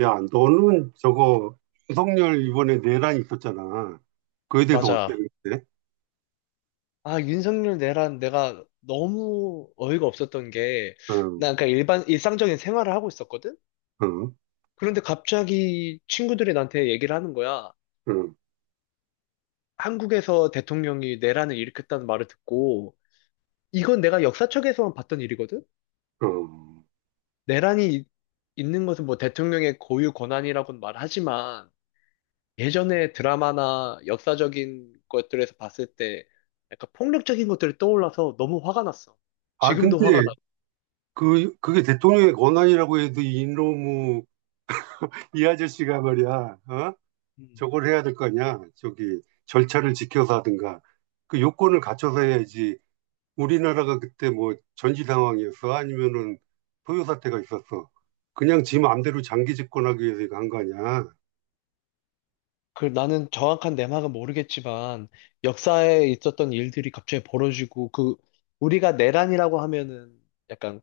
야, 너는 저거 윤석열 이번에 내란 있었잖아. 그에 대해서 어떻게 맞아. 생각해? 아, 윤석열 내란 내가 너무 어이가 없었던 게, 응, 난 그냥 일상적인 생활을 하고 있었거든? 응, 그런데 갑자기 친구들이 나한테 얘기를 하는 거야. 응, 한국에서 대통령이 내란을 일으켰다는 말을 듣고, 이건 내가 역사책에서만 봤던 일이거든? 응. 내란이 있는 것은 뭐 대통령의 고유 권한이라고는 말하지만, 예전에 드라마나 역사적인 것들에서 봤을 때, 약간 폭력적인 것들이 떠올라서 너무 화가 났어. 아, 지금도 근데 화가 나. 그게 대통령의 권한이라고 해도 이놈의 이 아저씨가 말이야, 어? 저걸 해야 될 거 아니야? 저기 절차를 지켜서 하든가. 그 요건을 갖춰서 해야지. 우리나라가 그때 뭐 전시 상황이었어? 아니면은 소요 사태가 있었어? 그냥 지 마음대로 장기 집권하기 위해서 이거 한 거 아니야? 그 나는 정확한 내막은 모르겠지만 역사에 있었던 일들이 갑자기 벌어지고 그 우리가 내란이라고 하면은 약간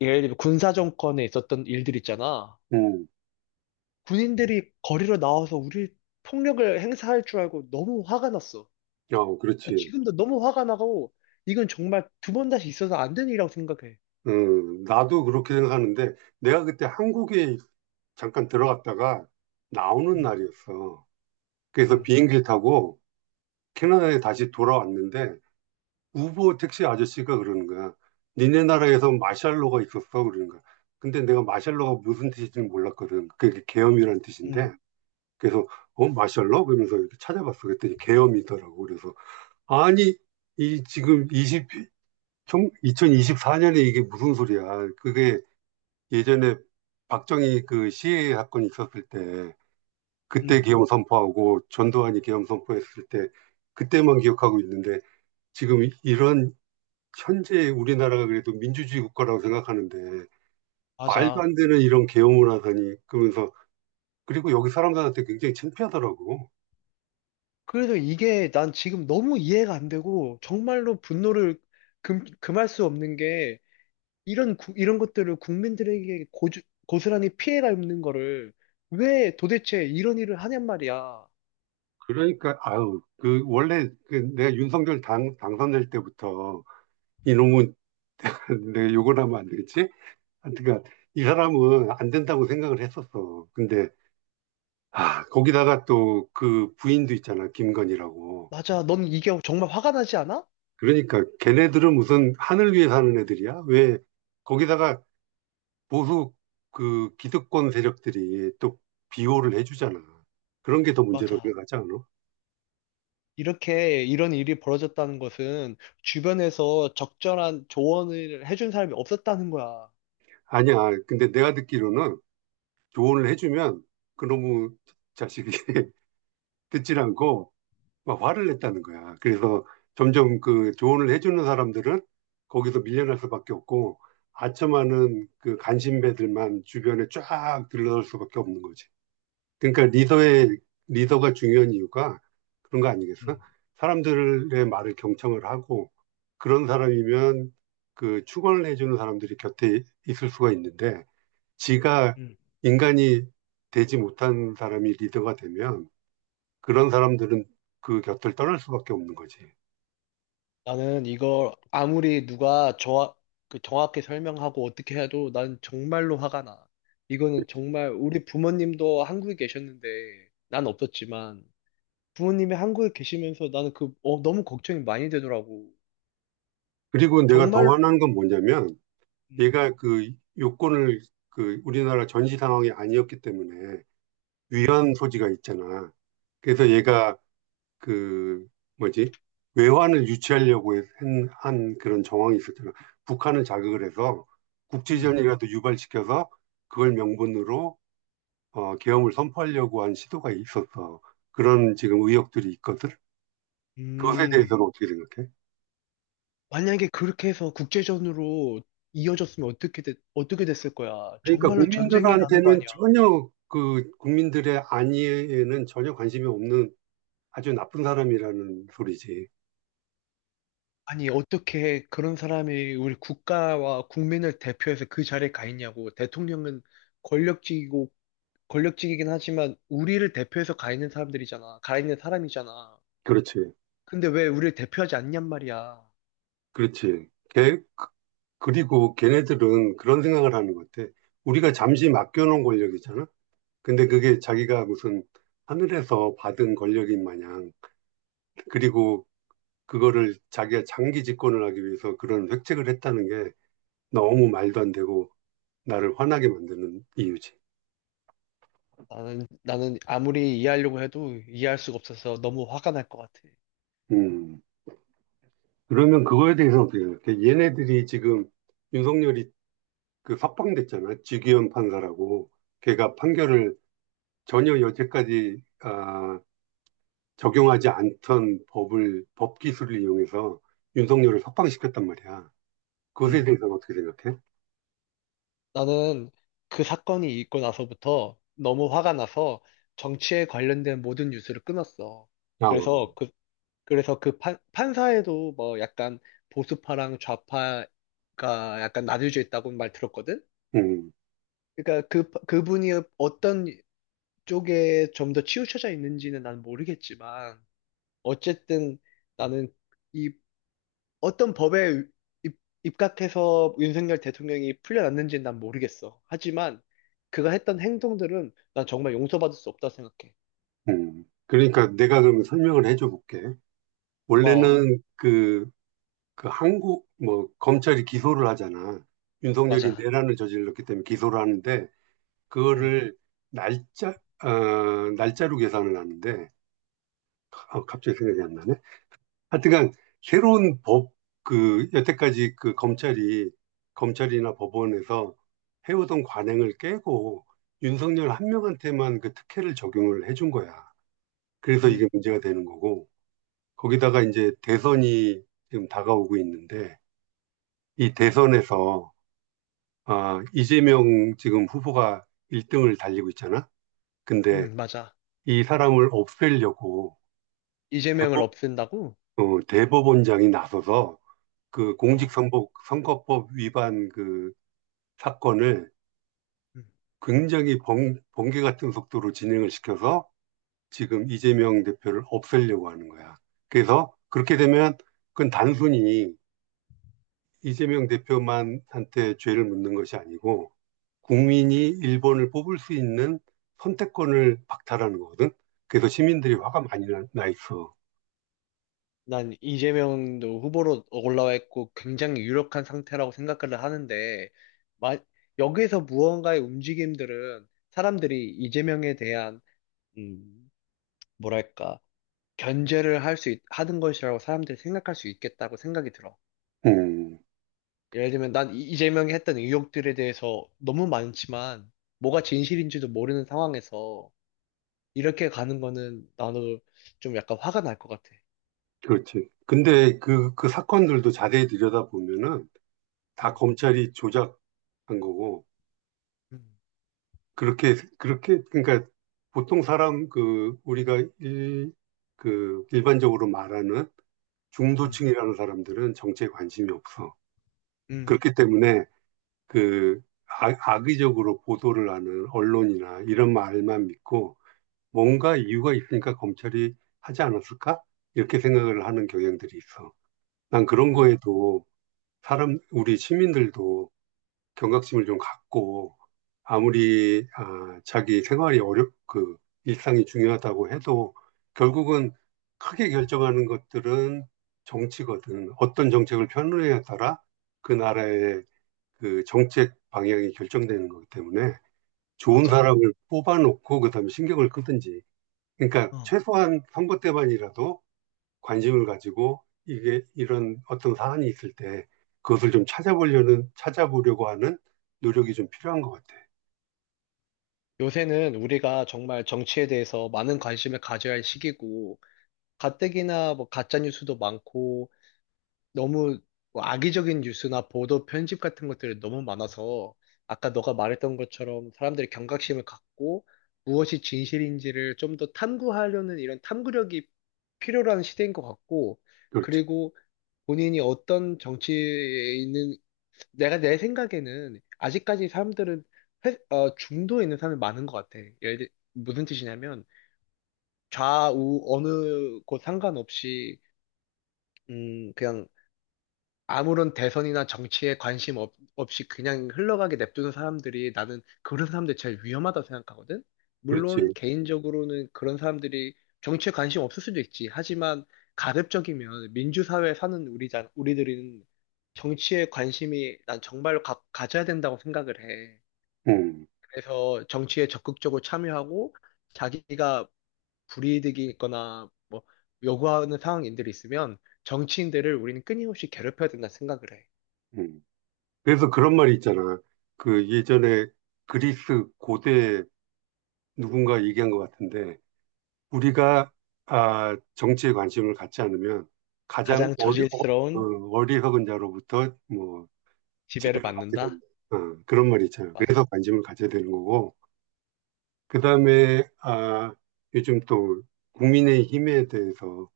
예를 들면 군사 정권에 있었던 일들 있잖아. 응. 군인들이 거리로 나와서 우리 폭력을 행사할 줄 알고 너무 화가 났어. 어, 아, 그렇지. 지금도 너무 화가 나고 이건 정말 두 번 다시 있어서 안 되는 일이라고 생각해. 나도 그렇게 생각하는데 내가 그때 한국에 잠깐 들어갔다가 나오는 음, 날이었어. 그래서 음, 비행기를 타고 캐나다에 다시 돌아왔는데 우버 택시 아저씨가 그러는 거야. 니네 나라에서 마샬로가 있었어 그러는 거야. 근데 내가 마샬로가 무슨 뜻인지는 몰랐거든. 그게 계엄이란 음, 뜻인데. 그래서 어, 마샬로? 그러면서 이렇게 찾아봤어. 그랬더니 계엄이더라고. 그래서 아니 이 지금 20 총 2024년에 이게 무슨 소리야. 그게 예전에 박정희 그 시해 사건이 있었을 때 그때 음, 계엄 선포하고 전두환이 계엄 선포했을 때 그때만 기억하고 있는데 지금 이- 런 현재 우리나라가 그래도 민주주의 국가라고 생각하는데 말도 맞아. 안 되는 이런 계엄을 하다니 그러면서. 그리고 여기 사람들한테 굉장히 창피하더라고. 그래서 이게 난 지금 너무 이해가 안 되고 정말로 분노를 금할 수 없는 게 이런 것들을 국민들에게 고스란히 피해가 있는 거를 왜 도대체 이런 일을 하냔 말이야. 그러니까 아유 그 원래 그 내가 윤석열 당 당선될 때부터 이놈은 내가 욕을 하면 안 되겠지? 하여튼간 이 사람은 안 된다고 생각을 했었어. 근데 아, 거기다가 또 그 부인도 있잖아, 김건희라고. 맞아. 넌 이게 정말 화가 나지 않아? 그러니까 걔네들은 무슨 하늘 위에 사는 애들이야? 왜 거기다가 보수 그 기득권 세력들이 또 비호를 해주잖아. 그런 게 더 문제고 맞아. 생각하지 않아? 이렇게 이런 일이 벌어졌다는 것은 주변에서 적절한 조언을 해준 사람이 없었다는 거야. 아니야. 근데 내가 듣기로는 조언을 해주면 그놈의 자식이 듣질 않고 막 화를 냈다는 거야. 그래서 점점 그 조언을 해주는 사람들은 거기서 밀려날 수밖에 없고 아첨하는 그 간신배들만 주변에 쫙 들러설 수밖에 없는 거지. 그러니까 리더의 리더가 중요한 이유가 그런 거 아니겠어? 음, 사람들의 말을 경청을 하고 그런 사람이면 그 축원을 해주는 사람들이 곁에 있을 수가 있는데 지가 음. 인간이 되지 못한 사람이 리더가 되면 그런 사람들은 그 곁을 떠날 수밖에 없는 거지. 나는 이걸 아무리 누가 저, 그 정확히 설명하고 어떻게 해도 난 정말로 화가 나. 이거는 정말 우리 부모님도 한국에 계셨는데 난 없었지만 부모님이 한국에 계시면서 나는 너무 걱정이 많이 되더라고. 그리고 내가 더 정말로. 화난 건 뭐냐면 음. 얘가 그 요건을, 그 우리나라 전시 상황이 아니었기 때문에 음. 위헌 소지가 있잖아. 그래서 음. 얘가 그 뭐지? 외환을 유치하려고 한, 그런 정황이 있었잖아. 북한을 자극을 해서 음. 국지전이라도 유발시켜서 그걸 명분으로 계엄을 선포하려고 한 시도가 있었어. 그런 지금 의혹들이 있거든. 그것에 음. 대해서는 어떻게 생각해? 만약에 그렇게 해서 국제전으로 이어졌으면 어떻게 됐을 거야? 그러니까 정말로 전쟁이 나는 거 국민들한테는 아니야? 전혀, 그 국민들의 안위에는 전혀 관심이 없는 아주 나쁜 사람이라는 소리지. 아니, 어떻게 그런 사람이 우리 국가와 국민을 대표해서 그 자리에 가 있냐고. 대통령은 권력직이고, 권력직이긴 하지만, 우리를 대표해서 가 있는 사람들이잖아. 가 있는 사람이잖아. 그렇지. 근데 왜 우리를 대표하지 않냔 말이야. 그렇지. 그리고 걔네들은 그런 생각을 하는 것 같아. 우리가 잠시 맡겨놓은 권력이잖아? 근데 그게 자기가 무슨 하늘에서 받은 권력인 마냥, 그리고 그거를 자기가 장기 집권을 하기 위해서 그런 획책을 했다는 게 너무 말도 안 되고 나를 화나게 만드는 이유지. 나는 아무리 이해하려고 해도 이해할 수가 없어서 너무 화가 날 것 같아. 음. 그러면 그거에 대해서 어떻게 생각해? 얘네들이 지금 윤석열이 그 석방됐잖아. 주기현 판사라고. 걔가 판결을 전혀 여태까지 적용하지 않던 법을, 법 기술을 이용해서 윤석열을 석방시켰단 말이야. 음. 그것에 대해서는 어떻게 생각해? 나는 그 사건이 있고 나서부터 너무 화가 나서 정치에 관련된 모든 뉴스를 끊었어. 아, 그래서 그래서 그 판사에도 뭐 약간 보수파랑 좌파가 약간 나뉘어져 있다고 말 들었거든? 음, 그러니까 그분이 어떤 쪽에 좀 더 치우쳐져 있는지는 난 모르겠지만, 어쨌든 나는 이 어떤 법에 입, 입각해서 윤석열 대통령이 풀려났는지는 난 모르겠어. 하지만 그가 했던 행동들은 난 정말 용서받을 수 없다 생각해. 그러니까 내가 그러면 설명을 해줘 볼게. 고마워. 원래는 그 한국, 뭐, 검찰이 기소를 하잖아. 윤석열이 맞아. 내란을 저질렀기 때문에 기소를 하는데 응, 그거를 날짜, 어, 날짜로 계산을 하는데, 아, 갑자기 생각이 안 나네. 하여튼간, 새로운 법, 그, 여태까지 그 검찰이나 법원에서 해오던 관행을 깨고, 윤석열 한 명한테만 그 특혜를 적용을 해준 거야. 그래서 이게 응, 문제가 되는 거고, 거기다가 이제 대선이 지금 다가오고 있는데, 이 대선에서, 아, 이재명 지금 후보가 1등을 달리고 있잖아? 근데 응, 맞아. 이 사람을 없애려고 이재명을 대법, 없앤다고? 대법원장이 나서서 그 어. 공직선거 선거법 위반 그 사건을 음, 굉장히 번개 같은 속도로 진행을 시켜서 지금 이재명 대표를 없애려고 하는 거야. 그래서 그렇게 되면 그건 단순히 이재명 대표만한테 죄를 묻는 것이 아니고 국민이 일본을 뽑을 수 있는 선택권을 박탈하는 거거든. 그래서 시민들이 음. 화가 많이 나 있어. 난 이재명도 후보로 올라와 있고 굉장히 유력한 상태라고 생각을 하는데, 마, 여기에서 무언가의 움직임들은 사람들이 이재명에 대한, 음, 뭐랄까, 견제를 하는 것이라고 사람들이 생각할 수 있겠다고 생각이 들어. 음. 예를 들면 난 이재명이 했던 의혹들에 대해서 너무 많지만 뭐가 진실인지도 모르는 상황에서 이렇게 가는 거는 나도 좀 약간 화가 날 것 같아. 그렇지. 근데 그, 그 사건들도 자세히 들여다보면은 다 음, 검찰이 조작한 거고, 음, 그렇게, 그러니까 보통 사람, 그, 우리가 일, 그, 일반적으로 말하는 음, 중도층이라는 사람들은 정치에 관심이 없어. 음, 그렇기 때문에 그 악의적으로 보도를 하는 언론이나 이런 말만 믿고 뭔가 이유가 있으니까 검찰이 하지 않았을까 이렇게 생각을 하는 경향들이 있어. 난 그런 음, 거에도 사람, 우리 시민들도 경각심을 좀 갖고 아무리 자기 생활이 어렵, 그 일상이 중요하다고 해도 결국은 크게 결정하는 것들은 정치거든. 어떤 정책을 펴느냐에 따라 그 나라의 그 정책 방향이 결정되는 거기 때문에 좋은 맞아. 사람을 뽑아놓고 그다음에 신경을 끄든지. 그러니까 어, 최소한 선거 때만이라도 관심을 가지고, 이게 이런 어떤 사안이 있을 때 그것을 좀 찾아보려는 찾아보려고 하는 노력이 좀 필요한 것 같아. 요새는 우리가 정말 정치에 대해서 많은 관심을 가져야 할 시기고 가뜩이나 뭐 가짜 뉴스도 많고 너무 뭐 악의적인 뉴스나 보도 편집 같은 것들이 너무 많아서 아까 너가 말했던 것처럼 사람들이 경각심을 갖고 무엇이 진실인지를 좀 더 탐구하려는 이런 탐구력이 필요한 시대인 것 같고 그렇지, 그리고 본인이 어떤 정치에 있는 내가 내 생각에는 아직까지 사람들은 중도에 있는 사람이 많은 것 같아. 무슨 뜻이냐면 좌우 어느 곳 상관없이 그냥 아무런 대선이나 정치에 관심 없이 그냥 흘러가게 냅두는 사람들이 나는 그런 사람들 제일 위험하다고 생각하거든? 물론 그렇지. 개인적으로는 그런 사람들이 정치에 관심 없을 수도 있지. 하지만 가급적이면 민주사회에 사는 우리들은 정치에 관심이 난 정말로 가져야 된다고 생각을 해. 음, 그래서 정치에 적극적으로 참여하고 자기가 불이익이 있거나 뭐 요구하는 상황인들이 있으면 정치인들을 우리는 끊임없이 괴롭혀야 된다 생각을 해. 음. 그래서 그런 말이 있잖아. 그 예전에 그리스 고대 누군가 얘기한 것 같은데 우리가 정치에 관심을 갖지 않으면 가장 가장 어리, 어, 어, 저질스러운 어리석은 자로부터 뭐 지배를 지배를 받게 받는다? 된다. 어, 그런 말이 있잖아요. 맞아. 그래서 관심을 가져야 되는 거고. 그다음에 아, 요즘 또 국민의힘에 대해서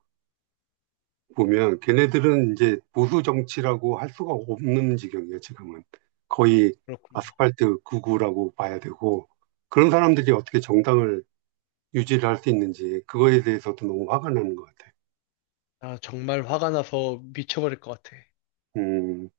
보면 걔네들은 이제 보수 정치라고 할 수가 없는 지경이에요, 지금은. 거의 그렇구나. 아스팔트 구구라고 봐야 되고, 그런 사람들이 어떻게 정당을 유지를 할 수 있는지 그거에 대해서도 너무 화가 나는 것 같아요. 아, 정말 화가 나서 미쳐버릴 것 같아. 음.